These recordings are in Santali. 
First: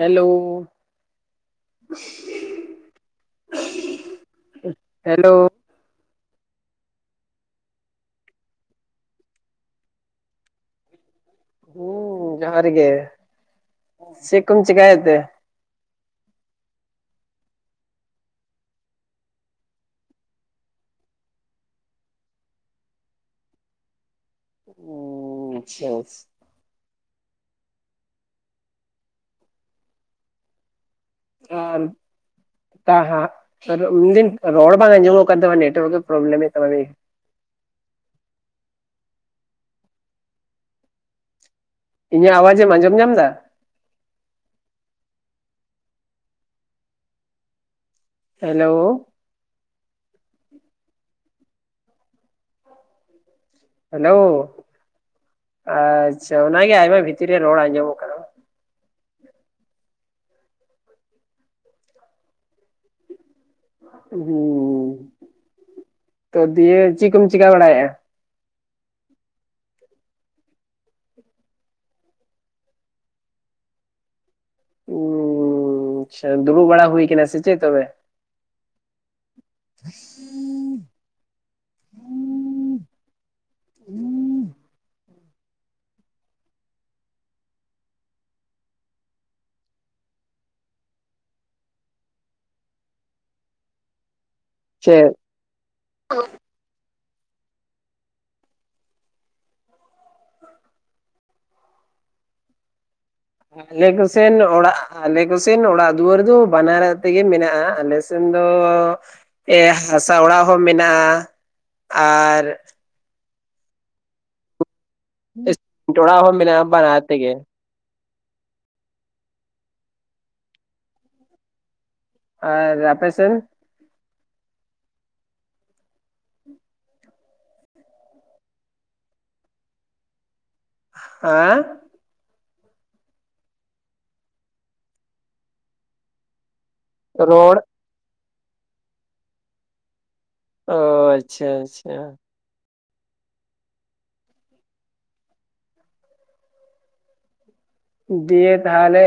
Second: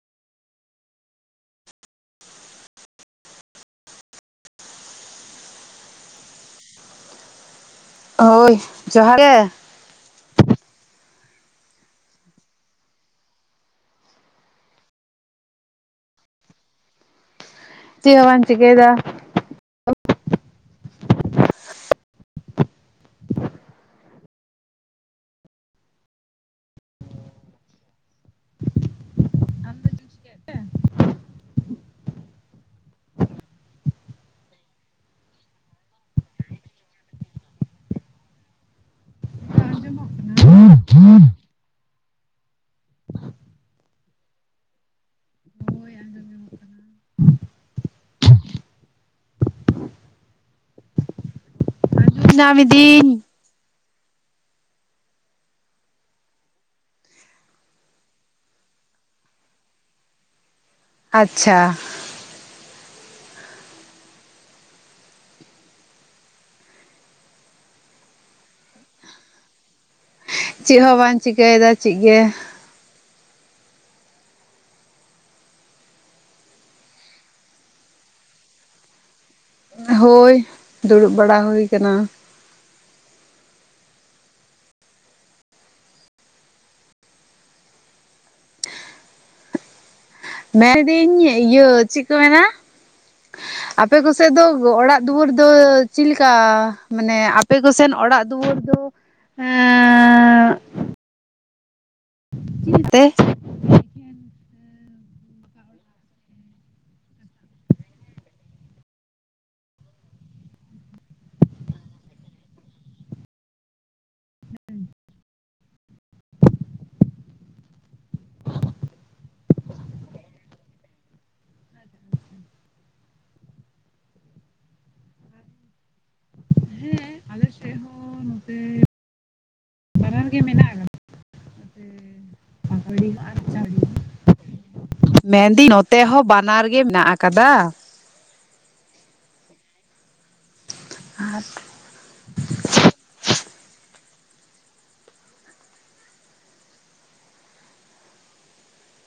ᱦᱮᱞᱳ᱾ ᱦᱮᱞᱳ᱾ ᱦᱳᱭ [inaudible] ᱩᱸ ᱡᱚᱸᱦᱟᱨ ᱜᱮ᱾ ᱪᱮᱫ ᱠᱚᱢ ᱪᱮᱠᱟᱭᱮᱜ ᱛᱮ? ᱪᱮᱜ ᱦᱚᱸ ᱵᱟᱝ ᱪᱤᱠᱟᱹᱭᱫᱟ᱾ [inaudible] ᱟᱨ ᱛᱟᱦᱟᱸᱜ ᱩᱱᱫᱤᱱ ᱨᱚᱲ ᱵᱟᱝ ᱟᱸᱡᱚᱢᱚᱜ ᱠᱟᱱ ᱛᱟᱢᱟ ᱱᱮᱴᱳᱣᱟᱨᱠ ᱯᱨᱚᱵᱞᱮᱢᱮᱜ ᱛᱟᱢᱟ ᱡᱟᱱᱤᱜ ᱤᱧᱟᱹᱜ ᱟᱣᱟᱡᱮ ᱮᱢ ᱟᱸᱡᱚᱢ ᱧᱟᱢ ᱫᱟ? ᱦᱮᱞᱳ ᱧᱟᱢᱫᱤᱧ ᱦᱮᱞᱳ ᱟᱪᱪᱷᱟ ᱚᱱᱟᱜᱮ ᱟᱭᱢᱟ ᱵᱷᱤᱛᱤᱨ ᱨᱮ ᱨᱚᱲ ᱟᱸᱡᱚᱢ ᱠᱟᱱ ᱟᱪᱪᱷᱟ ᱛᱚ ᱫᱤᱭᱮ ᱪᱮᱫ ᱠᱚᱢ ᱪᱤᱠᱟ ᱵᱟᱲᱟᱭᱮᱜ-ᱟ? ᱪᱮᱫ ᱦᱚ ᱵᱟᱝ ᱪᱮᱠᱟᱹᱭᱫᱟ ᱪᱮᱜᱜᱮ᱾ ᱩᱸᱻ ᱟᱪᱪᱷᱟ ᱫᱩᱲᱩᱵ ᱵᱟᱲᱟ ᱦᱩᱭ ᱠᱟᱱᱟ ᱥᱮ ᱪᱮᱫ ᱛᱚᱵᱮ? ᱦᱳᱭ ᱫᱩᱲᱩᱵ ᱵᱟᱲᱟ ᱦᱩᱭ ᱠᱟᱱᱟ ᱢᱮᱱᱫᱟᱹᱧ ᱤᱭᱟᱹ ᱪᱮᱫ ᱠᱚ ᱢᱮᱱᱟ ᱟᱯᱮ ᱠᱚᱥᱮᱫ ᱫᱚ ᱚᱲᱟᱜ ᱪᱮᱫ ᱫᱩᱣᱟᱹᱨ ᱫᱚ ᱪᱮᱫ ᱞᱮᱠᱟ? ᱢᱟᱱᱮ ᱟᱯᱮ ᱠᱚᱥᱮᱱ ᱚᱲᱟᱜ ᱫᱩᱣᱟᱹᱨ ᱫᱚ ᱮᱸᱜᱻ ᱪᱤᱜ ᱛᱮ? ᱟᱞᱮ ᱠᱚᱥᱮᱱ ᱚᱲᱟᱜ ᱟᱞᱮ ᱠᱚᱥᱮᱱ ᱚᱲᱟᱜ ᱫᱩᱣᱟᱹᱨ ᱫᱚ ᱵᱟᱱᱟᱨ ᱛᱮᱜᱮ ᱢᱮᱱᱟᱜ-ᱟ ᱟᱞᱮᱥ ᱥᱮᱱ ᱫᱚ ᱦᱟᱥᱟ ᱚᱲᱟᱜ ᱦᱚᱸ ᱢᱮᱱᱟᱜ-ᱟ ᱟᱨ ᱡᱚᱲᱟᱣ ᱦᱚ ᱢᱮᱱᱟᱜ-ᱟ ᱵᱟᱱᱟᱨ ᱛᱮ ᱜᱮ ᱟᱨ ᱨᱯᱮᱥᱮᱱ? ᱟᱞᱮ ᱥᱮᱫ ᱦᱚᱸ ᱱᱚᱛᱮ ᱵᱟᱱᱟᱨ ᱜᱮ ᱢᱮᱱᱟᱜ ᱟᱠᱟᱫᱟ ᱦᱟ [unintelligible] ᱢᱮᱱᱫᱤᱧ ᱱᱚᱛᱮ ᱦᱚᱸ ᱵᱟᱱᱟᱨ ᱜᱮ ᱢᱮᱱᱟᱜ ᱟᱠᱟᱫᱟ᱾ ᱨᱚᱲ ᱚ ᱟᱪᱪᱷᱟ ᱟᱪᱪᱷᱟ ᱫᱤᱭᱮ ᱛᱟᱦᱚᱞᱮ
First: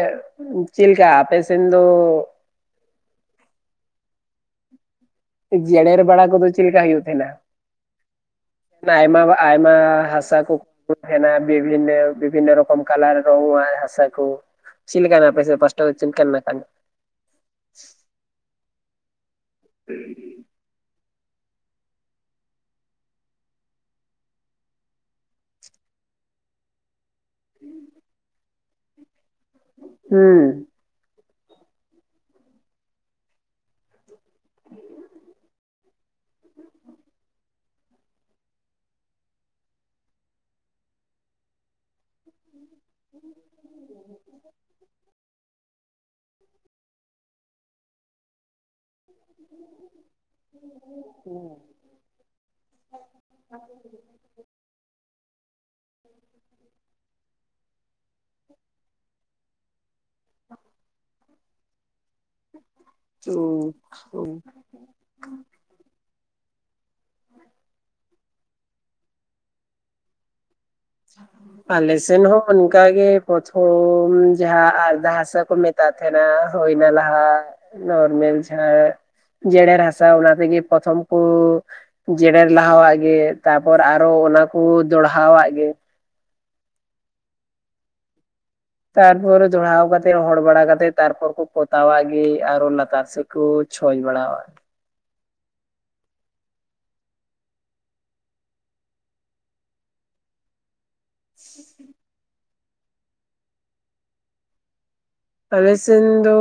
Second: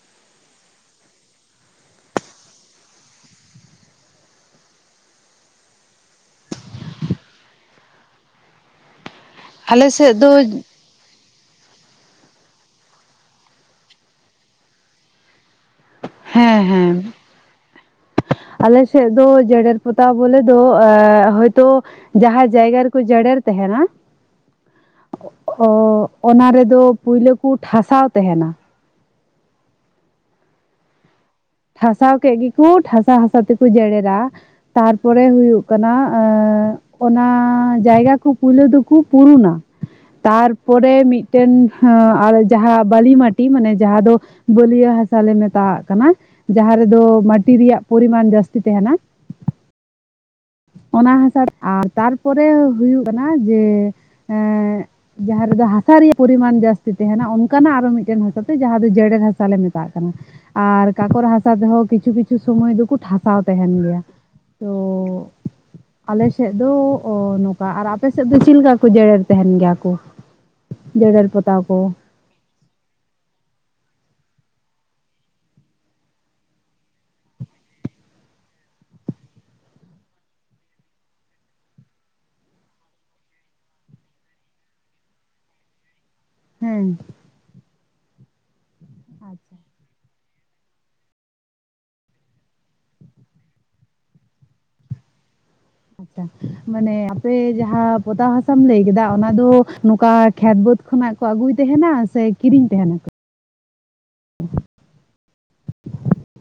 ᱪᱮᱫ ᱞᱮᱠᱟ ᱟᱯᱮ ᱥᱮᱱ ᱫᱚ ᱡᱮᱲᱮ ᱨᱮ ᱵᱟᱲᱟ ᱠᱚᱫᱚᱮ ᱪᱮᱫ ᱞᱮᱠᱟᱠᱟ ᱦᱳᱭᱳᱜ ᱛᱚᱦᱮᱱᱟ? ᱟᱭᱢᱟ ᱟᱭᱢᱟ ᱟᱞᱮ ᱥᱮᱫ ᱫᱚ ᱦᱟᱥᱟ ᱠᱚ ᱠᱚ ᱛᱟᱦᱮ ᱵᱤᱵᱷᱤᱱ ᱱᱚ ᱵᱤᱵᱷᱤᱱᱱᱚ ᱨᱚᱠᱚᱢ ᱠᱟᱞᱟᱨ ᱨᱚᱝ ᱟᱱ ᱦᱟᱥᱟ ᱠᱚ ᱪᱮᱫ ᱞᱮᱠᱟᱱᱟᱜ ᱟᱯᱮ ᱥᱮᱫ ᱯᱟᱥ ᱴᱟ ᱫᱚ ᱪᱮᱫᱞᱮᱠᱟᱱᱟ ᱠᱟᱱ ᱦᱮᱸ ᱟᱞᱮᱥᱮᱫ ᱫᱚ ᱡᱮᱨᱮᱲ ᱯᱚᱛᱟᱣ ᱵᱚᱞᱮᱫ ᱫᱚ ᱦᱚᱳᱭᱛᱳ ᱡᱟᱦᱟᱸ ᱡᱟᱭᱜᱟ ᱨᱮᱠᱚ ᱡᱮᱨᱮᱲ ᱛᱟᱦᱮᱱᱟ ᱚ ᱚᱱᱟ ᱨᱮᱫᱚ ᱯᱳᱭᱞᱳ ᱠᱚ ᱴᱷᱟᱥᱟᱣ ᱛᱟᱦᱮᱱᱟ ᱦᱮᱸ ᱴᱷᱟᱥᱟᱣ ᱠᱮᱫ ᱜᱮᱠᱚ ᱴᱷᱟᱥᱟ ᱦᱟᱥᱟ ᱛᱮᱠᱚ ᱡᱮᱨᱮᱮᱨᱟ ᱛᱟᱨᱯᱚᱨᱮ ᱦᱩᱭᱩᱜ ᱠᱟᱱᱟ ᱮ ᱚᱱᱟ ᱡᱟᱭᱜᱟ ᱠᱚ ᱯᱳᱭᱞᱳ ᱫᱚᱠᱚ ᱯᱩᱨᱩᱱᱟ ᱛᱟᱨᱯᱚᱨᱮ ᱢᱤᱫᱴᱮᱱ ᱟ ᱟᱨ ᱡᱟᱦᱟᱸ ᱵᱟᱞᱤ ᱢᱟᱴᱤ ᱢᱟᱱᱮ ᱡᱟᱦᱟᱸ ᱫᱚ ᱵᱟᱹᱞᱭᱟᱹ ᱦᱟᱥᱟᱞ ᱞᱮ ᱢᱮᱛᱟᱣᱟᱜ ᱠᱟᱱᱟ ᱡᱟᱦᱟᱸ ᱨᱮᱫᱚ ᱢᱟᱴᱤ ᱨᱮᱭᱟᱜ ᱯᱚᱨᱤᱢᱟᱱ ᱡᱟᱹᱥᱛᱤ ᱛᱟᱦᱮᱱᱟ ᱚᱱᱟ ᱦᱟᱥᱟ ᱟᱨ ᱛᱟᱨᱯᱚᱨᱮ ᱦᱩᱭᱩᱜ ᱠᱟᱱᱟ ᱡᱮ ᱮᱜ ᱡᱟᱦᱟᱸ ᱨᱮᱫᱚ ᱦᱟᱥᱟ ᱨᱮᱭᱟᱜ ᱯᱚᱨᱤᱢᱟᱱ ᱡᱟᱥᱥᱛᱤ ᱛᱟᱦᱮᱱᱟ ᱚᱱᱠᱟᱱᱟᱜ ᱟᱨᱚ ᱢᱤᱫᱴᱮᱱ ᱦᱟᱥᱟ ᱛᱮ ᱡᱟᱦᱟᱸ ᱫᱚ ᱡᱮᱨᱮᱲ ᱦᱟᱥᱟᱞ ᱞᱮ ᱢᱮᱛᱟᱜ ᱛᱟᱜ ᱠᱟᱱᱟ ᱟᱨ ᱠᱟᱠᱚᱨ ᱦᱟᱥᱟ ᱛᱮᱦᱚᱸ ᱠᱤᱪᱷᱩ ᱠᱤᱪᱷᱩ ᱥᱚᱢᱚᱭ ᱫᱚᱠᱚ ᱴᱷᱟᱥᱟᱣ ᱛᱟᱦᱮᱱ ᱜᱮᱭᱟ ᱛᱚ ᱟᱞᱮ ᱥᱮᱫ ᱫᱚ ᱚ ᱱᱚᱝᱠᱟ ᱟᱨ ᱟᱯᱮ ᱥᱮᱫ ᱫᱚ ᱪᱮᱫ ᱞᱮᱠᱟ ᱠᱚ ᱡᱮᱨᱮᱲ ᱛᱟᱦᱮᱱ ᱜᱮᱭᱟ ᱠᱚ? ᱡᱮᱨᱮᱲ ᱯᱚᱛᱟᱣ ᱠᱚ ᱟᱞᱮ ᱥᱮᱱ ᱦᱚᱸ ᱚᱱᱠᱟ ᱜᱮ ᱯᱨᱚᱛᱷᱚᱢ ᱡᱟᱦᱟᱸ ᱟᱨᱫᱟ ᱦᱟᱥᱟ ᱠᱚ ᱢᱮᱛᱟᱜ ᱛᱟᱦᱮᱸᱱᱟ ᱦᱳᱭᱱᱟ ᱞᱟᱦᱟ ᱱᱚᱨᱢᱮᱞ ᱡᱟᱦᱟᱸ ᱡᱮᱨᱮᱲ ᱦᱟᱥᱟ ᱚᱱᱟ ᱛᱮᱜᱮ ᱯᱨᱚᱛᱷᱚᱢ ᱠᱚ ᱡᱮᱨᱮᱲ ᱞᱟᱦᱟᱣᱟᱜ ᱜᱮ ᱛᱟᱯᱚᱨ ᱟᱨᱚ ᱚᱱᱟ ᱠᱚ ᱫᱚᱲᱦᱟᱣᱟᱜ ᱜᱮ ᱦᱮᱸ ᱛᱟᱨ ᱯᱚᱨ ᱟᱪᱪᱷᱟ ᱫᱚᱲᱦᱟᱣ ᱠᱟᱜ ᱛᱮ ᱦᱚᱲ ᱵᱟᱲᱟ ᱠᱟᱛᱮᱫ ᱛᱟᱨᱯᱚᱨ ᱠᱚ ᱯᱚᱛᱟᱣᱟᱜ ᱜᱮ ᱟᱨᱚ ᱞᱟᱛᱟᱨ ᱥᱮᱫ ᱠᱚ ᱪᱷᱚᱪ ᱵᱟᱲᱟᱣ-ᱟ᱾ ᱟᱪᱪᱷᱟ ᱢᱟᱱᱮ ᱟᱯᱮ ᱡᱟᱸᱦᱟᱸ ᱯᱚᱛᱟᱣ ᱦᱟᱥᱟᱢ ᱞᱟᱹᱭ ᱠᱮᱫᱟ ᱚᱱᱟ ᱫᱚ ᱱᱚᱝᱠᱟ ᱠᱷᱮᱛ ᱵᱟᱹᱫ ᱠᱷᱚᱱᱟᱜ ᱠᱚ ᱟᱹᱜᱩᱭ ᱛᱟᱦᱮᱱᱟ ᱥᱮ ᱠᱤᱨᱤᱧ ᱛᱟᱦᱮᱱᱟᱠᱚ? ᱟᱞᱮ ᱥᱮᱱ ᱫᱚ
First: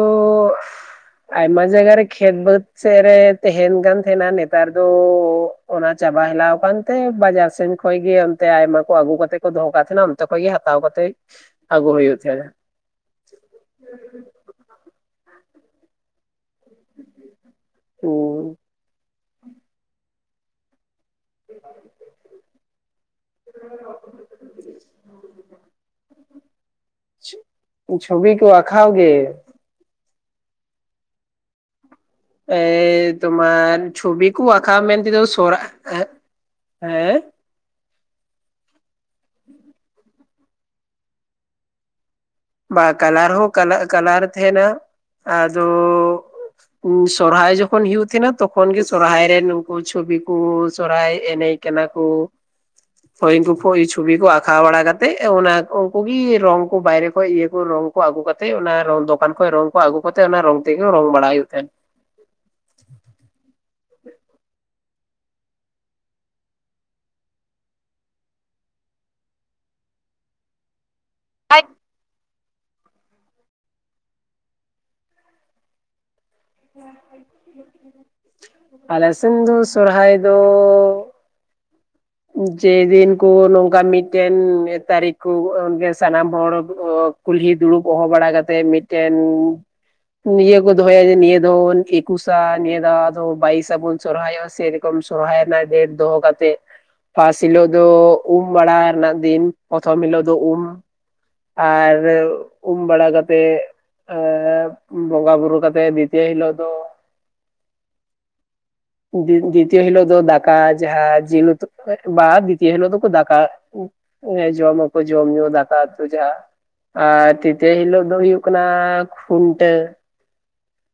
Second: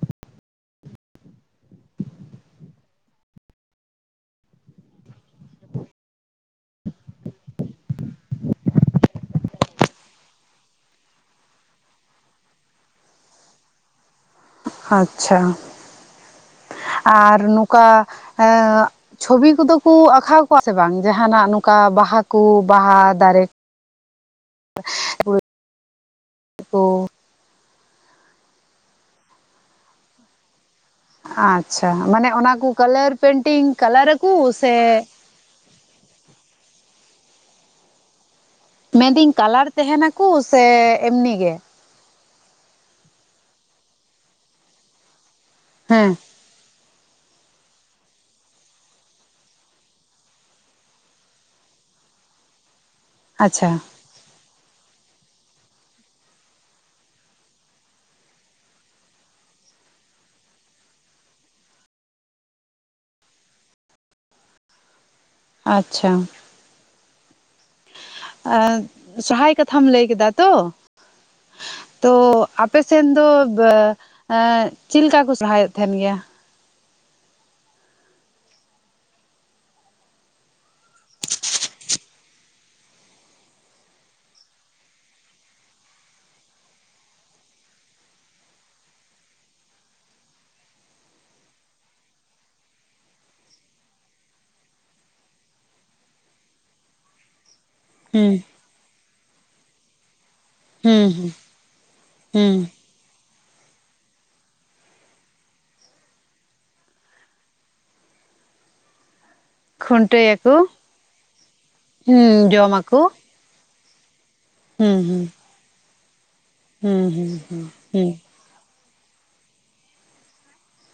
ᱟᱭᱢᱟ ᱡᱟᱭᱜᱟ ᱨᱮ ᱠᱷᱮᱛ ᱵᱟᱹᱫᱽ ᱥᱮᱫ ᱨᱮ ᱛᱟᱦᱮᱱ ᱠᱟᱱ ᱛᱟᱦᱮᱸᱱᱟ ᱱᱮᱛᱟᱨ ᱫᱚ ᱚᱱᱟ ᱪᱟᱵᱟ ᱦᱮᱞᱟᱣ ᱟᱠᱟᱱᱛᱮ ᱵᱟᱡᱟᱨ ᱥᱮᱱ ᱠᱷᱚᱱᱚᱡ ᱜᱮ ᱚᱱᱛᱮ ᱟᱭᱢᱟ ᱠᱚ ᱟᱹᱜᱩ ᱠᱟᱛᱮᱜ ᱠᱚ ᱫᱚᱦᱚ ᱟᱠᱟᱫ ᱛᱟᱦᱮᱱᱟ᱾ ᱚᱱᱛᱮ ᱠᱷᱚᱱᱚᱡ ᱜᱮ ᱦᱟᱛᱟᱣ ᱠᱟᱛᱮᱜ ᱟᱹᱜᱩ ᱦᱩᱭᱩᱜ ᱛᱟᱦᱮᱱᱟ᱾ ᱟᱪᱪᱷᱟ ᱟᱨ ᱱᱚᱝᱠᱟ [inaudible] ᱪᱷᱚᱵᱤ ᱠᱚᱫᱚ ᱠᱚ ᱟᱸᱠᱟᱣ ᱥᱮ ᱵᱟᱝ ᱡᱟᱸᱦᱟᱱᱟᱜ ᱱᱚᱝᱠᱟ ᱵᱟᱦᱟ ᱠᱚ ᱵᱟᱦᱟ ᱫᱟᱨᱮ᱾ [inaudible] ᱪᱷᱚᱵᱤ ᱠᱚ ᱟᱠᱷᱟᱣ ᱜᱮ᱾ ᱟᱪᱪᱷᱟ ᱢᱟᱱᱮ ᱚᱱᱟ ᱠᱚ ᱠᱟᱞᱟᱨ ᱮ ᱯᱮᱱᱴᱤᱝ ᱛᱳᱢᱟᱨ ᱠᱟᱞᱟᱨ ᱪᱷᱚᱵᱤ ᱠᱚ ᱟᱠᱚ ᱟᱸᱠᱟᱣ ᱢᱮᱱ ᱥᱮ ᱛᱮᱫᱚ ᱥᱚᱨ ᱦᱮᱸ ᱢᱮᱱᱫᱟᱹᱧ ᱠᱟᱞᱟᱨ ᱛᱟᱦᱮᱱᱟᱠᱚ ᱥᱮ ᱮᱢᱱᱤ ᱜᱮ᱾ ᱵᱟ ᱠᱟᱞᱟᱨ ᱦᱚᱸ ᱠᱟ ᱠᱟᱞᱟᱨ ᱛᱮᱱᱟ ᱟᱫᱚ ᱦᱮᱸ [inaudible] ᱥᱚᱨᱦᱟᱭ ᱡᱚᱠᱷᱚᱱ ᱦᱳᱭᱳᱜ ᱛᱟᱦᱮᱱᱟ ᱛᱚᱠᱷᱚᱱ ᱜᱮ ᱥᱚᱨᱦᱟᱭ ᱨᱮ ᱱᱩᱠᱩ ᱪᱷᱚᱵᱤ ᱠᱚ ᱥᱚᱨᱦᱟᱭ ᱮᱱᱮᱡ ᱠᱟᱱᱟ ᱠᱩ᱾ ᱟᱪᱪᱷᱟ ᱠᱩ ᱪᱷᱚᱵᱤ ᱠᱚ ᱟᱸᱠᱟᱣ ᱵᱟᱲᱟ ᱠᱟᱛᱮᱜ ᱚᱱᱟ ᱩᱱᱠᱩ ᱜᱤ ᱨᱚᱝ ᱠᱚ ᱵᱟᱭᱨᱮ ᱠᱷᱚᱡ ᱤᱭᱟᱹ ᱠᱚ ᱨᱚᱝ ᱠᱚ ᱟᱹᱜᱩ ᱠᱟᱛᱮᱜ ᱚᱱᱟ ᱨᱚᱝ ᱫᱚᱠᱟᱱ ᱠᱷᱚᱱ ᱨᱚᱝ ᱠᱚ ᱟᱹᱜᱩ ᱠᱟᱛᱮᱜ ᱚᱱᱟ ᱨᱚᱝ ᱛᱮᱜᱮ ᱨᱚᱝ ᱵᱟᱲᱟ ᱦᱩᱭᱩᱜ ᱛᱟᱦᱮᱸᱱ᱾ [inaudible] ᱟᱪᱪᱷᱟ ᱥᱚᱨᱦᱟᱭ ᱠᱟᱛᱷᱟᱢ ᱞᱟᱹᱭ ᱠᱮᱫᱟ ᱛᱚ᱾ [inaudible] ᱛᱚ ᱟᱯᱮ ᱥᱮᱱ ᱫᱚ [inaudible] ᱪᱮᱫ ᱞᱮᱠᱟ ᱠᱚ ᱥᱚᱨᱦᱟᱭ ᱚᱜ ᱛᱟᱦᱮᱱ ᱜᱮᱭᱟ? [inaudible] ᱟᱞᱮ ᱥᱮᱱᱫᱷᱩ ᱥᱚᱨᱦᱟᱭ ᱫᱚ ᱡᱮᱫᱤᱱ ᱠᱩ ᱱᱚᱝᱠᱟ ᱢᱤᱫᱴᱮᱱ ᱛᱟᱹᱨᱤᱠᱷᱠᱩ ᱥᱟᱱᱟᱢ ᱦᱚᱲ ᱠᱩᱞᱦᱤ ᱫᱩᱲᱩᱵ ᱦᱚᱦᱚ ᱵᱟᱲᱟ ᱠᱟᱛᱮᱫ ᱢᱤᱫᱴᱮᱱ ᱱᱤᱭᱟᱹ ᱠᱚ ᱫᱚᱦᱚᱭᱟ ᱡᱮ ᱱᱤᱭᱟᱹ ᱫᱚ ᱮᱠᱩᱥᱟ ᱱᱤᱭᱟᱹ ᱫᱚ ᱵᱟᱭᱤᱥᱟᱵᱩᱱ ᱥᱚᱨᱦᱟᱭᱚᱜ ᱥᱮ ᱠᱚᱢ ᱥᱚᱨᱦᱟᱭᱱᱟ ᱰᱮᱹᱴ ᱫᱚᱦᱚ ᱠᱟᱛᱮ᱾ ᱯᱷᱟᱥᱴ ᱦᱤᱞᱳᱜ ᱫᱚ ᱦᱩᱸ ᱩᱢ ᱵᱟᱲᱟ ᱨᱮᱱᱟᱜ ᱫᱤᱱ ᱯᱨᱚᱛᱷᱚᱢ ᱦᱤᱞᱚᱜ ᱫᱚ ᱩᱢ᱾ ᱦᱩᱸ ᱦᱩᱸ ᱟᱨ ᱦᱩᱸ ᱵᱟᱲᱟ ᱠᱟᱛᱮᱜ ᱮ ᱵᱚᱸᱜᱟ ᱵᱩᱨᱩ ᱠᱟᱛᱮᱜ ᱵᱤᱫᱟ. ᱭ ᱦᱤᱞᱳᱜ ᱫᱚ ᱫᱤᱛᱚ ᱦᱤᱞᱳᱜ ᱫᱚ ᱠᱷᱩᱱᱴᱟᱹᱭᱟᱠᱚ ᱫᱟᱠᱟ ᱡᱟᱸᱦᱟᱸ ᱡᱤᱞ ᱩᱛᱩ ᱵᱟ ᱦᱩᱸ ᱫᱤᱛᱤᱭᱚ ᱦᱤᱞᱳᱜ ᱡᱚᱢᱟᱠᱚ ᱫᱚᱠᱚ ᱫᱟᱠᱟ ᱦᱚᱸ ᱦᱩᱸ ᱡᱚᱢᱟᱠᱚ ᱦᱩᱸ ᱡᱚᱢ ᱧᱩ ᱫᱟᱠᱟ ᱩᱛᱩ ᱡᱟᱸᱦᱟ ᱦᱩᱸ ᱦᱩᱸ ᱟᱨ ᱛᱤᱛᱭᱚ ᱦᱩᱸ ᱦᱤᱞᱳᱜ ᱦᱩᱸ ᱫᱚ ᱦᱩᱭᱩᱜ ᱠᱟᱱᱟ ᱠᱷᱩᱱᱴᱟ.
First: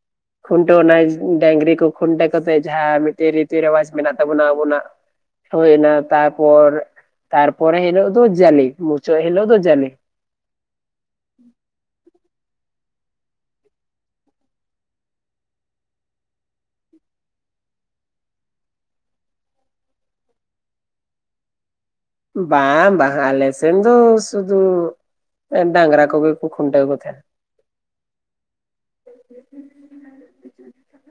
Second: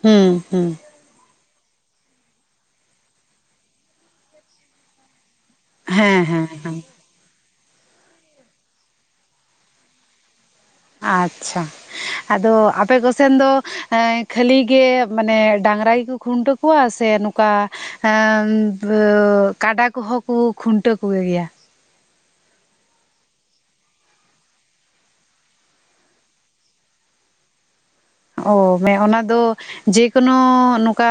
ᱦᱩᱸ ᱦᱩᱸ ᱠᱷᱩᱱᱩᱱᱴᱟ. ᱣ ᱚᱱᱟ ᱰᱟᱝᱨᱤ ᱠᱚ ᱠᱷᱩᱱᱴᱟᱹᱣ ᱠᱟᱛᱮᱜ ᱡᱟᱸᱦᱟᱸ ᱢᱤᱫᱴᱮᱱ ᱨᱤᱛᱤ ᱨᱮᱣᱟᱡ ᱢᱮᱱᱟᱜ ᱛᱟᱵᱚᱱᱟ ᱟᱵᱚᱱᱟᱜ᱾ ᱦᱩᱭᱱᱟ ᱦᱮᱸ ᱦᱮᱸ ᱛᱟᱨᱯᱚᱨ ᱦᱮᱸ ᱛᱟᱨᱯᱚᱨᱮ ᱦᱤᱞᱳᱜ ᱫᱚ ᱡᱟᱞᱮ ᱢᱩᱪᱟᱹᱫ ᱦᱤᱞᱳᱜ ᱫᱚ ᱡᱟᱞᱮ᱾ ᱟᱪᱪᱷᱟ᱾ ᱟᱫᱚ ᱠᱚᱥᱮᱱ ᱫᱚ ᱠᱷᱟᱹᱞᱤ ᱜᱮ ᱢᱟᱱᱮ ᱰᱟᱝᱨᱟ ᱜᱮᱠᱚ ᱠᱷᱩᱱᱴᱟᱹᱣ ᱠᱚᱣᱟ ᱥᱮ ᱱᱚᱝᱠᱟ ᱠᱟᱰᱟ ᱠᱚᱦᱚᱸ ᱠᱚ ᱠᱷᱩᱱᱴᱟᱹᱣ ᱠᱚᱜᱮ ᱜᱮᱭᱟ? ᱵᱟᱝ ᱵᱟᱝ ᱟᱞᱮᱥᱮᱱ ᱫᱚ ᱥᱩᱫᱩ ᱮ ᱰᱟᱝᱨᱟ ᱠᱚᱜᱮ ᱠᱚ ᱠᱷᱩᱱᱴᱟ ᱠᱚ ᱛᱟᱦᱮᱸᱱᱟ᱾ ᱚ ᱢᱮ ᱚᱱᱟ ᱫᱚ ᱡᱮᱠᱳᱱᱳ ᱱᱚᱝᱠᱟ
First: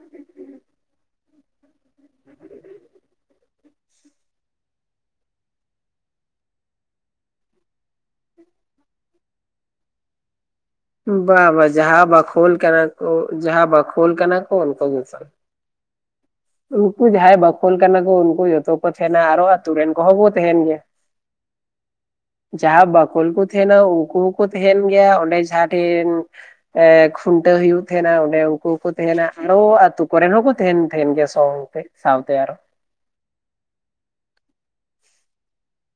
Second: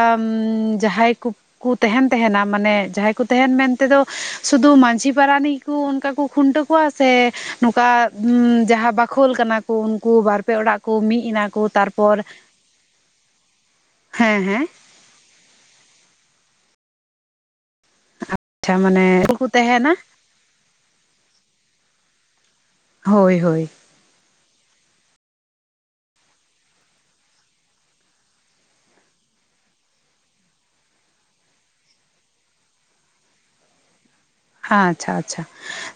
ᱡᱟᱦᱟᱸᱭ ᱠᱚ ᱠᱩ ᱛᱟᱦᱮᱸᱱ ᱛᱟᱦᱮᱸᱱᱟ ᱢᱟᱱᱮ ᱡᱟᱦᱟᱸᱭ ᱠᱚ ᱛᱟᱦᱮᱸᱱ ᱢᱮᱱᱛᱮᱫᱚ ᱥᱩᱫᱷᱩ ᱢᱟᱹᱡᱷᱤ ᱯᱟᱨᱟᱱᱤᱠ ᱠᱩ ᱚᱱᱠᱟ ᱠᱚ ᱠᱷᱩᱱᱴᱟᱹᱣ ᱠᱚᱣᱟ ᱥᱮ ᱱᱚᱝᱠᱟ ᱡᱟᱦᱟᱸ ᱵᱟᱠᱷᱳᱞ ᱠᱟᱱᱟ ᱠᱚ ᱩᱱᱠᱩ ᱵᱟᱨ ᱯᱮ ᱚᱲᱟᱜ ᱠᱚ ᱢᱤᱫ ᱵᱟᱵᱟ ᱮᱱᱟᱠᱚ ᱛᱟᱨ ᱡᱟᱦᱟᱸ ᱵᱟᱠᱷᱳᱞ ᱠᱟᱱᱟ ᱠᱚ ᱡᱟᱦᱟᱸ ᱵᱟᱠᱷᱳᱞ ᱠᱟᱱᱟ ᱦᱮᱸ ᱦᱮᱸ ᱩᱱᱠᱩ ᱜᱮᱠᱚ ᱩᱱᱠᱩ ᱡᱟᱦᱟᱸᱭ ᱵᱟᱠᱷᱳᱞ ᱠᱟᱱᱟ ᱠᱚ ᱩᱱᱠᱩ ᱡᱚᱛᱚ ᱟᱪᱪᱷᱟ ᱠᱚ ᱛᱟᱦᱮᱸᱱᱟ ᱢᱟᱱᱮ ᱟᱨᱚ ᱠᱚ ᱟᱛᱳ ᱛᱟᱦᱮᱱᱟ ᱨᱮᱱ ᱠᱚᱦᱚᱸ ᱵᱚ ᱛᱟᱦᱮᱸᱱ ᱜᱮᱭᱟ᱾ ᱡᱟᱦᱟᱸ ᱵᱟᱠᱳᱞ ᱦᱳᱭ ᱠᱚ ᱦᱳᱭ ᱛᱟᱦᱮᱸᱱᱟ ᱩᱱᱠᱩ ᱦᱚᱸᱠᱚ ᱛᱟᱦᱮᱸᱱ ᱜᱮᱭᱟ ᱚᱸᱰᱮ ᱡᱟᱦᱟᱸ ᱴᱷᱮᱱ ᱮᱸ ᱠᱷᱩᱱᱴᱟᱹᱣ ᱦᱩᱭᱩᱜ ᱛᱟᱦᱮᱸᱱᱟ ᱚᱸᱰᱮ ᱩᱱᱠᱩ ᱦᱚᱸᱠᱩ ᱛᱟᱦᱮᱸᱱᱟ ᱟᱨᱚ ᱟᱹᱛᱳ ᱠᱚᱨᱮᱱ ᱦᱚᱸᱠᱚ ᱛᱟᱦᱮᱸᱱ ᱛᱟᱦᱮᱱ ᱜᱮᱭᱟ ᱥᱟᱶᱛᱮ ᱥᱟᱶᱛᱮ ᱟᱨᱚ᱾ ᱦᱟᱸ ᱟᱪᱪᱷᱟ ᱟᱪᱪᱷᱟ,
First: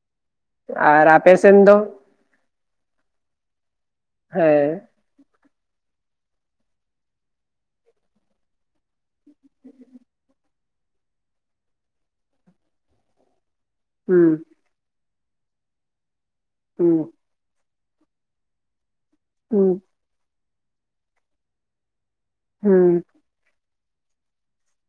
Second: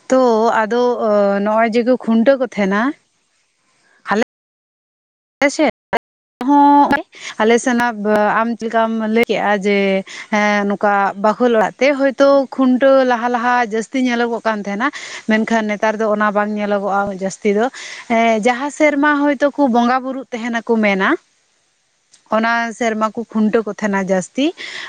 ᱛᱚ ᱟᱫᱚ ᱟᱨ ᱟᱯᱮ ᱥᱮᱱ ᱱᱚᱜ-ᱚᱭ ᱫᱚ ᱡᱮᱠᱚ ᱠᱷᱩᱱᱴᱟᱹᱣ ᱠᱚ ᱛᱟᱦᱮᱸᱱᱟ ᱦᱮᱸ, ᱦᱮᱸ ᱥᱮ [inaudible] ᱱᱚᱜ-ᱚᱭ ᱟᱞᱮ ᱥᱮᱱ ᱦᱚᱸ ᱟᱢ ᱪᱮᱫ ᱞᱮᱠᱟᱢ ᱞᱟᱹᱭ ᱮᱜ-ᱟ ᱡᱮ ᱦᱮᱸ ᱱᱚᱠᱟ ᱵᱟᱠᱷᱳᱞ ᱚᱲᱟᱜ ᱛᱮ ᱦᱳᱭ ᱛᱳ ᱠᱷᱩᱱᱴᱟᱹᱣ ᱞᱟᱦᱟ ᱞᱟᱦᱟ ᱡᱟᱹᱥ ᱛᱤ ᱧᱮᱞᱚᱜᱚᱜ ᱦᱩᱸ ᱠᱟᱱ ᱛᱟᱦᱮᱸᱱᱟ ᱢᱮᱱᱠᱷᱟᱱ ᱱᱮᱛᱟᱨ ᱫᱚ ᱚᱱᱟ ᱵᱟᱝ ᱦᱩᱸ ᱧᱮᱞᱚᱜᱚᱜ-ᱟ ᱡᱟᱹᱥ ᱛᱤ ᱫᱚ, ᱮᱸ ᱡᱟᱦᱟᱸ ᱥᱮᱨᱢᱟ ᱦᱚᱭᱛᱳ ᱠᱳ ᱦᱩᱸ ᱵᱚᱸᱜᱟ ᱵᱩᱨᱩᱜ ᱛᱟᱦᱮᱸᱱᱟ ᱠᱳ ᱢᱮᱱᱟ ᱚᱱᱟ ᱥᱮᱨᱢᱟ ᱦᱩᱸ ᱠᱩ ᱠᱷᱩᱱᱴᱟᱹ ᱠᱚ ᱛᱟᱦᱮᱸᱱᱟ ᱡᱟᱹᱥ ᱛᱤ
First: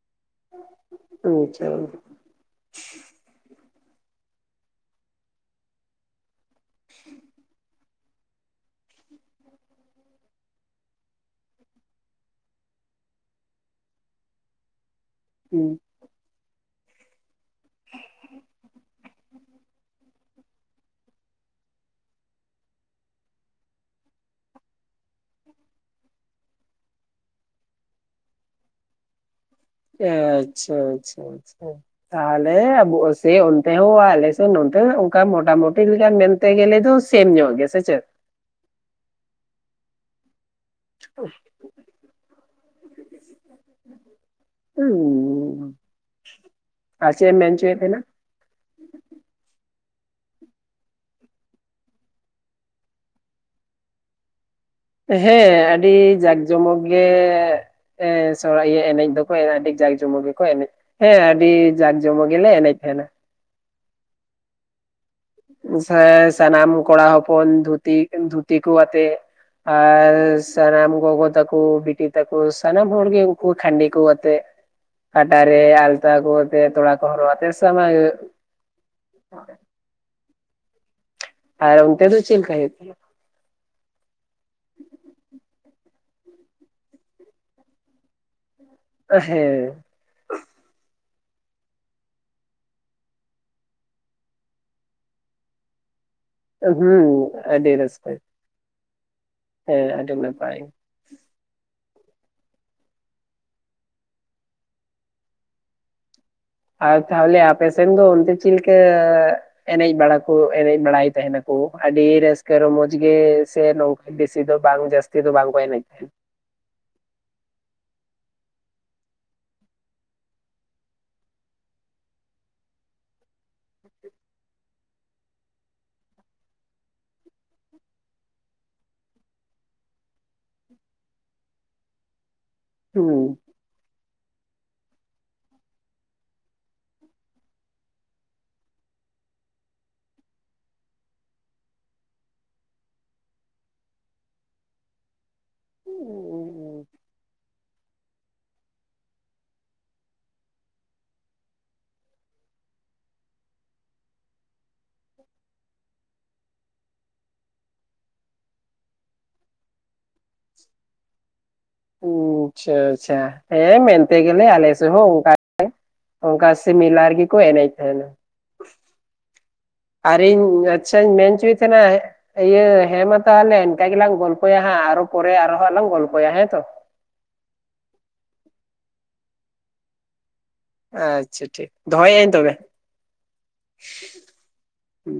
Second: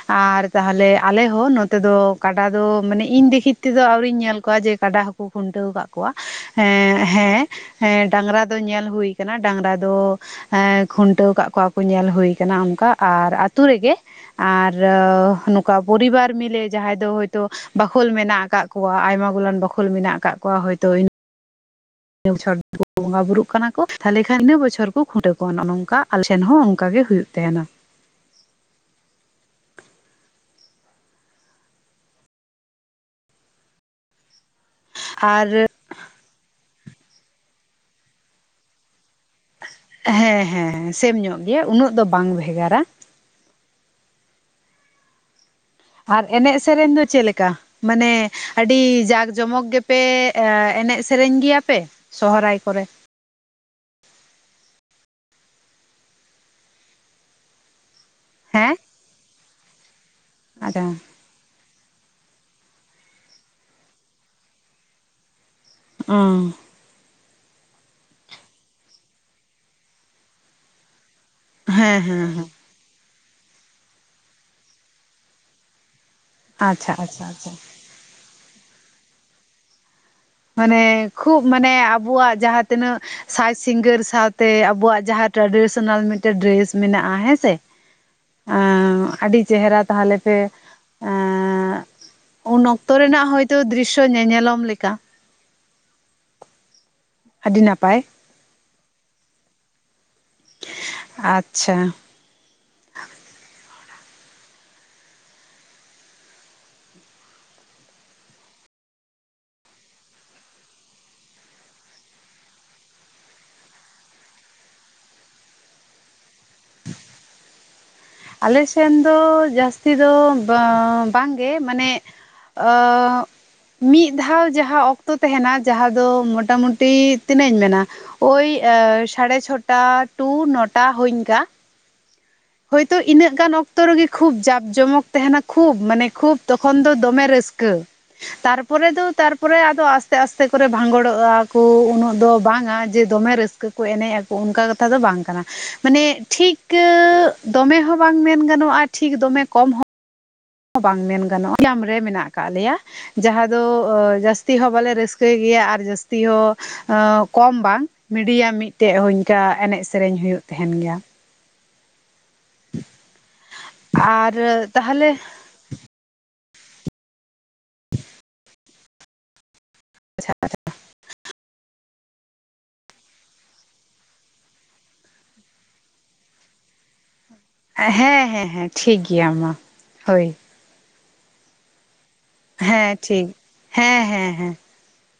ᱟᱨ ᱛᱟᱦᱚᱞᱮ ᱟᱞᱮ ᱦᱚᱸ ᱟᱪᱪᱷᱟ ᱱᱚᱛᱮ ᱫᱚ ᱠᱟᱰᱟ ᱫᱚ ᱢᱟᱱᱮ ᱤᱧ ᱫᱮᱠᱷᱤᱛ ᱛᱮᱫᱚ ᱟᱹᱣᱨᱤᱧ ᱧᱮᱞ ᱠᱚᱣᱟ ᱡᱮ ᱠᱟᱰᱟ ᱦᱚᱸ ᱠᱚ ᱠᱷᱩᱱᱴᱟᱹᱣ ᱠᱟᱜ ᱠᱚᱣᱟ, ᱮᱸ ᱦᱮᱸ ᱮᱸ ᱰᱟᱝᱨᱟ ᱫᱚ ᱧᱮᱞ ᱦᱩᱭ ᱠᱟᱱᱟ ᱰᱟᱝᱨᱟ ᱫᱚ ᱮᱸ ᱠᱷᱩᱱᱴᱟᱹᱣ ᱠᱟᱫ ᱠᱚᱣᱟ ᱠᱚ ᱧᱮᱞ ᱦᱩᱭ ᱠᱟᱱᱟ ᱚᱱᱠᱟ ᱟᱨ ᱟᱹᱛᱩ ᱨᱮ ᱜᱮ ᱟᱨ ᱦᱩᱸ ᱱᱚᱠᱟ ᱯᱚᱨᱤᱵᱟᱨ ᱢᱤᱞᱮ ᱡᱟᱦᱟᱸᱭ ᱫᱚ ᱦᱳᱭᱛᱳ ᱵᱟᱠᱷᱳᱞ ᱢᱮᱱᱟᱜ ᱟᱠᱟᱫ ᱠᱚᱣᱟ ᱟᱭᱢᱟ ᱜᱩᱞᱟᱱ ᱵᱟᱠᱷᱳᱞ ᱢᱮᱱᱟᱜ ᱟᱠᱟᱫ ᱠᱚᱣᱟ ᱦᱳᱭᱛᱳ [unintelligible] ᱠᱚ ᱵᱚᱸᱜᱟ ᱵᱩᱨᱩᱜ ᱠᱟᱱᱟ ᱠᱚ ᱛᱟᱦᱚᱞᱮ ᱠᱷᱟᱱ ᱤᱱᱟᱹ ᱵᱚᱪᱷᱚᱨ ᱠᱚ ᱠᱷᱩᱱᱴᱟᱹᱣ ᱠᱚᱣᱟ ᱱᱚᱜ ᱱᱚᱝᱠᱟ ᱟᱞᱮ ᱴᱷᱮᱱ ᱦᱚᱸ ᱚᱱᱠᱟ ᱜᱮ ᱦᱩᱭᱩᱜ ᱛᱟᱦᱮᱸᱱᱟ᱾ ᱟᱪᱪᱷᱟ ᱟᱪᱪᱷᱟ ᱟᱪᱪᱷᱟ, ᱛᱟᱦᱚᱞᱮ ᱟᱵᱚ ᱥᱮᱭ ᱚᱱᱛᱮ ᱦᱚᱸ ᱟᱞᱮ ᱱᱚᱛᱮᱦᱚᱸ ᱚᱱᱠᱟ ᱟᱨ ᱢᱚᱴᱟ ᱢᱩᱴᱤ ᱞᱮᱠᱟ ᱢᱮᱱ ᱛᱮ ᱜᱮᱞᱮ ᱫᱚ ᱥᱮᱢ ᱧᱚᱜ ᱜᱮ ᱥᱮ ᱪᱮᱫ? ᱦᱮᱸ ᱦᱮᱸ ᱦᱮᱸ ᱥᱮᱢ ᱧᱚᱜ ᱜᱮᱭᱟ ᱩᱱᱟᱹᱜ ᱫᱚ ᱵᱟᱝ ᱵᱷᱮᱜᱟᱨᱟ᱾ ᱦᱩᱸ ᱟᱨ ᱮᱱᱮᱡ ᱥᱮᱨᱮᱧ ᱫᱚ ᱟᱨ ᱪᱮᱫ ᱮᱢ ᱞᱮᱠᱟ ᱢᱮᱱ ᱦᱚᱪᱚᱭᱮᱫ ᱛᱟᱦᱮᱱᱟ ᱢᱟᱱᱮ ᱟᱹᱰᱤ ᱡᱟᱠ ᱡᱚᱢᱚᱠ ᱜᱮᱯᱮ ᱮᱱᱮᱡ ᱥᱮᱨᱮᱧ ᱜᱮᱭᱟ ᱯᱮ ᱥᱚᱦᱨᱟᱭ ᱠᱚ ᱨᱮ? ᱦᱮᱸ ᱟᱹᱰᱤ ᱡᱟᱠ ᱡᱚᱢᱚᱠ ᱜᱮ ᱮᱸ ᱥᱚᱦᱨᱟᱭ ᱦᱮᱸ ᱤᱭᱟᱹ ᱮᱱᱮᱡ ᱫᱚ ᱠᱚ ᱟᱹᱰᱤ ᱡᱟᱸᱠ ᱡᱚᱢᱚᱠ ᱜᱮᱠᱚ ᱮᱱᱮᱡ-ᱟ᱾ ᱟᱪᱪᱷᱟ ᱦᱮᱸ ᱟᱹᱰᱤ ᱡᱟᱸᱠ ᱡᱚᱢᱚᱠ ᱜᱮᱞᱮ ᱮᱱᱮᱡ ᱛᱟᱦᱮᱸᱱᱟ᱾ ᱥᱮ ᱚ ᱥᱟᱱᱟᱢ ᱠᱚᱲᱟ ᱠᱚ ᱦᱚ ᱯᱚᱱ ᱫᱷᱩᱛᱤ ᱫᱷᱩᱛᱤ ᱠᱚ ᱟᱛᱮ ᱟᱨ ᱥᱟᱱᱟᱢ ᱜᱚᱜᱚ ᱛᱟ ᱠᱚ ᱦᱮᱸ ᱵᱤᱴᱤ ᱦᱮᱸ ᱛᱟᱠᱚ ᱦᱮᱸ ᱥᱟᱱᱟᱢ ᱦᱚᱲ ᱜᱮ ᱩᱱᱠᱩ ᱠᱷᱟᱸᱰᱤ ᱠᱚ ᱟᱛᱮᱜ ᱠᱟᱴᱟ ᱨᱮ ᱟᱞᱛᱟ ᱠᱚ ᱛᱮ ᱛᱚᱲᱟ ᱟᱪᱪᱷᱟ ᱠᱚ ᱟᱪᱪᱷᱟ ᱦᱚᱨᱚᱜ ᱟᱛᱮ ᱟᱪᱪᱷᱟ ᱥᱚᱢᱟᱹᱭ [inaudible] ᱢᱟᱱᱮ ᱠᱷᱩᱵ ᱢᱟᱱᱮ ᱟᱨ ᱚᱱᱛᱮ ᱫᱚ ᱟᱵᱚᱣᱟᱜ ᱪᱮᱫ ᱞᱮᱠᱟ ᱡᱟᱦᱟᱸ ᱦᱩᱭᱩᱜ ᱛᱤᱱᱟᱹᱜ ᱠᱟᱱᱟ ᱥᱟᱡᱽ ᱥᱤᱝᱜᱟᱹᱨ ᱥᱟᱶᱛᱮ ᱟᱵᱚᱣᱟᱜ ᱡᱟᱦᱟᱸ ᱴᱨᱟᱰᱤᱥᱚᱱᱟᱞ ᱢᱤᱫ ᱴᱮᱱ ᱰᱨᱮᱥ ᱢᱮᱱᱟᱜ-ᱟ ᱦᱮᱸ ᱥᱮ, ᱮᱸ ᱟᱹᱰᱤ ᱪᱮᱦᱨᱟ ᱦᱮᱸ ᱛᱟᱦᱚᱞᱮ ᱯᱮ ᱮᱸᱻ ᱩᱱ ᱚᱠᱛᱚ ᱨᱮᱱᱟᱜ ᱦᱳᱭᱛᱚ ᱫᱨᱤᱥ-ᱥᱚ ᱧᱮᱧᱮᱞᱚᱢ ᱞᱮᱠᱟ ᱦᱩᱸ ᱟᱹᱰᱤ ᱨᱟᱹᱥᱠᱟᱹ ᱜᱮ᱾ ᱦᱮᱸ ᱟᱹᱰᱤᱢ ᱱᱟᱯᱟᱭ ᱾ ᱟᱪᱪᱷᱟ ᱟᱨ ᱛᱟᱦᱚᱞᱮ ᱟᱯᱮ ᱥᱮᱱ ᱫᱚ ᱩᱱᱛᱮ ᱪᱤᱫ ᱞᱮᱠᱟ? ᱮᱱᱮᱡ ᱵᱟᱲᱟ ᱠᱚ ᱮᱱᱮᱡ ᱵᱟᱲᱟᱭ ᱛᱟᱦᱮᱸᱱᱟᱠᱚ ᱟᱹᱰᱤ ᱨᱟᱹᱥᱠᱟᱹ ᱨᱚᱢᱚᱡ ᱜᱮ ᱥᱮ ᱱᱚ ᱵᱮᱥᱤ ᱫᱚ ᱵᱟᱝ ᱡᱟᱹᱥᱛᱤ ᱫᱚ ᱵᱟᱝ ᱠᱚ ᱮᱱᱮᱡ ᱛᱟᱦᱮᱱ ᱟᱞᱮ ᱥᱮᱱ ᱫᱚ ᱡᱟᱹᱥᱛᱤ ᱫᱚ ᱵᱟᱝ ᱵᱟᱝᱜᱮ ᱢᱟᱱᱮ, ᱚᱜ ᱢᱤᱫ ᱫᱷᱟᱣ ᱡᱟᱦᱟᱸ ᱚᱠᱛᱚ ᱛᱟᱦᱮᱸᱱᱟ ᱡᱟᱦᱟᱸ ᱫᱚ ᱢᱚᱴᱟ ᱢᱩᱴᱤ ᱛᱤᱱᱟᱹᱜ ᱤᱧ ᱢᱮᱱᱟ ᱳᱭ ᱥᱟᱲᱮ ᱪᱷᱚᱴᱟ ᱴᱩ ᱱᱚᱴᱟ ᱦᱚᱹᱧ ᱠᱟ ᱾ ᱦᱳᱭᱛᱳ ᱤᱱᱟᱹᱜ ᱦᱩᱸ ᱜᱟᱱ ᱚᱠ ᱼᱛᱚ ᱨᱮᱜᱮ ᱠᱷᱩᱵᱽ ᱡᱟᱠ ᱡᱚᱢᱚᱠ ᱛᱟᱦᱮᱸᱱᱟ ᱠᱷᱩᱵᱽ ᱢᱟᱱᱮ ᱠᱷᱩᱵᱽ ᱛᱚᱠᱷᱚᱱ ᱫᱚ ᱫᱚᱢᱮ ᱨᱟᱹᱥᱠᱟᱹ ᱾ ᱛᱟᱨ ᱯᱚᱨᱮ ᱫᱚ ᱛᱟᱨ ᱯᱚᱨᱮ ᱟᱫᱚ ᱟᱥᱛᱮ ᱟᱥᱛᱮ ᱠᱚᱨᱮ ᱵᱷᱟᱸᱜᱚᱲᱚᱜ-ᱟ ᱠᱚ ᱩᱱᱟᱹᱜ ᱫᱚ ᱵᱟᱝ ᱟ ᱡᱮ ᱫᱚᱢᱮ ᱨᱟᱹ -ᱠᱟᱹ ᱠᱚ ᱮᱱᱮᱡ ᱟᱠᱚ ᱚᱱᱠᱟ ᱠᱟᱛᱷᱟ ᱫᱚ ᱵᱟᱝ ᱠᱟᱱᱟ ᱾ ᱢᱟᱱᱮ ᱴᱷᱤᱠ ᱫᱚᱢᱮ ᱦᱚᱸ ᱵᱟᱝ ᱢᱮᱱ ᱜᱟᱱᱚᱜ-ᱟ ᱴᱷᱤᱠ ᱫᱚᱢᱮ ᱠᱚᱢ ᱦᱚᱸ ᱵᱟᱝ ᱢᱮᱱ ᱜᱟᱱᱚᱜ-ᱟ ᱵᱮᱭᱟᱢ ᱨᱮ ᱢᱮᱱᱟᱜ ᱟᱠᱟᱫ ᱞᱮᱭᱟ᱾ ᱡᱟᱦᱟᱸ ᱫᱚ ᱡᱟᱹᱥᱛᱤ ᱦᱚᱸ ᱵᱟᱞᱮ ᱨᱟᱹᱥᱠᱟᱹᱭ ᱜᱮᱭᱟ ᱟᱨ ᱡᱟᱹᱥᱛᱤ ᱦᱚᱸ ᱠᱚᱢ ᱵᱟᱝ ᱢᱤᱰᱤᱭᱟᱢ ᱢᱤᱫ ᱴᱮᱡ ᱦᱚᱧ ᱠᱟ ᱮᱱᱮᱡ ᱥᱮᱨᱮᱧ ᱦᱩᱭᱩᱜ ᱛᱟᱦᱮᱸᱱ ᱜᱮᱭᱟ᱾ ᱩ ᱟᱪᱪᱷᱟ ᱟᱪᱪᱷᱟ ᱦᱮᱸ ᱢᱮᱱ ᱛᱮ ᱟᱨ ᱜᱮᱞᱮ ᱟᱞᱮ ᱥᱮᱫ ᱦᱚᱸ ᱛᱟᱦᱚᱞᱮ ᱚᱱᱠᱟ᱾ ᱚᱱᱠᱟ ᱥᱮ ᱢᱮᱞᱟ ᱨᱮᱜᱮ ᱠᱚ ᱮᱱᱮᱡ ᱛᱟᱦᱮᱸᱱᱟ ᱸ ᱟᱨ ᱤᱧ ᱟᱪᱪᱷᱟᱧ ᱢᱮᱱ ᱪᱚᱭ ᱛᱟᱦᱮᱸᱱᱟ ᱤᱭᱟᱹ ᱦᱮᱸ ᱢᱟ ᱛᱟᱦᱚᱞᱮ ᱤᱱᱠᱟ ᱜᱮᱞᱟᱝ ᱜᱚᱞᱯᱚᱭᱟ ᱦᱟᱸᱜ ᱟᱨᱚ ᱯᱚᱨᱮ ᱟᱨᱦᱚᱸ ᱦᱟᱸᱜ ᱞᱟᱝ ᱜᱚᱞᱯᱚᱭᱟ ᱦᱮᱸᱛᱚ ᱦᱮᱸ ᱦᱮᱸ ᱦᱮᱸ ᱴᱷᱤᱠ ᱜᱮᱭᱟ ᱢᱟ ᱦᱳᱭ ᱟᱪᱪᱷᱟ ᱴᱷᱤᱠ ᱫᱚᱦᱚᱭᱮᱫᱟᱹᱧ ᱛᱚᱵᱮ ᱦᱮᱸ ᱴᱷᱤᱠ ᱦᱮᱸ ᱦᱮᱸ ᱦᱮᱸ ᱦᱩᱸ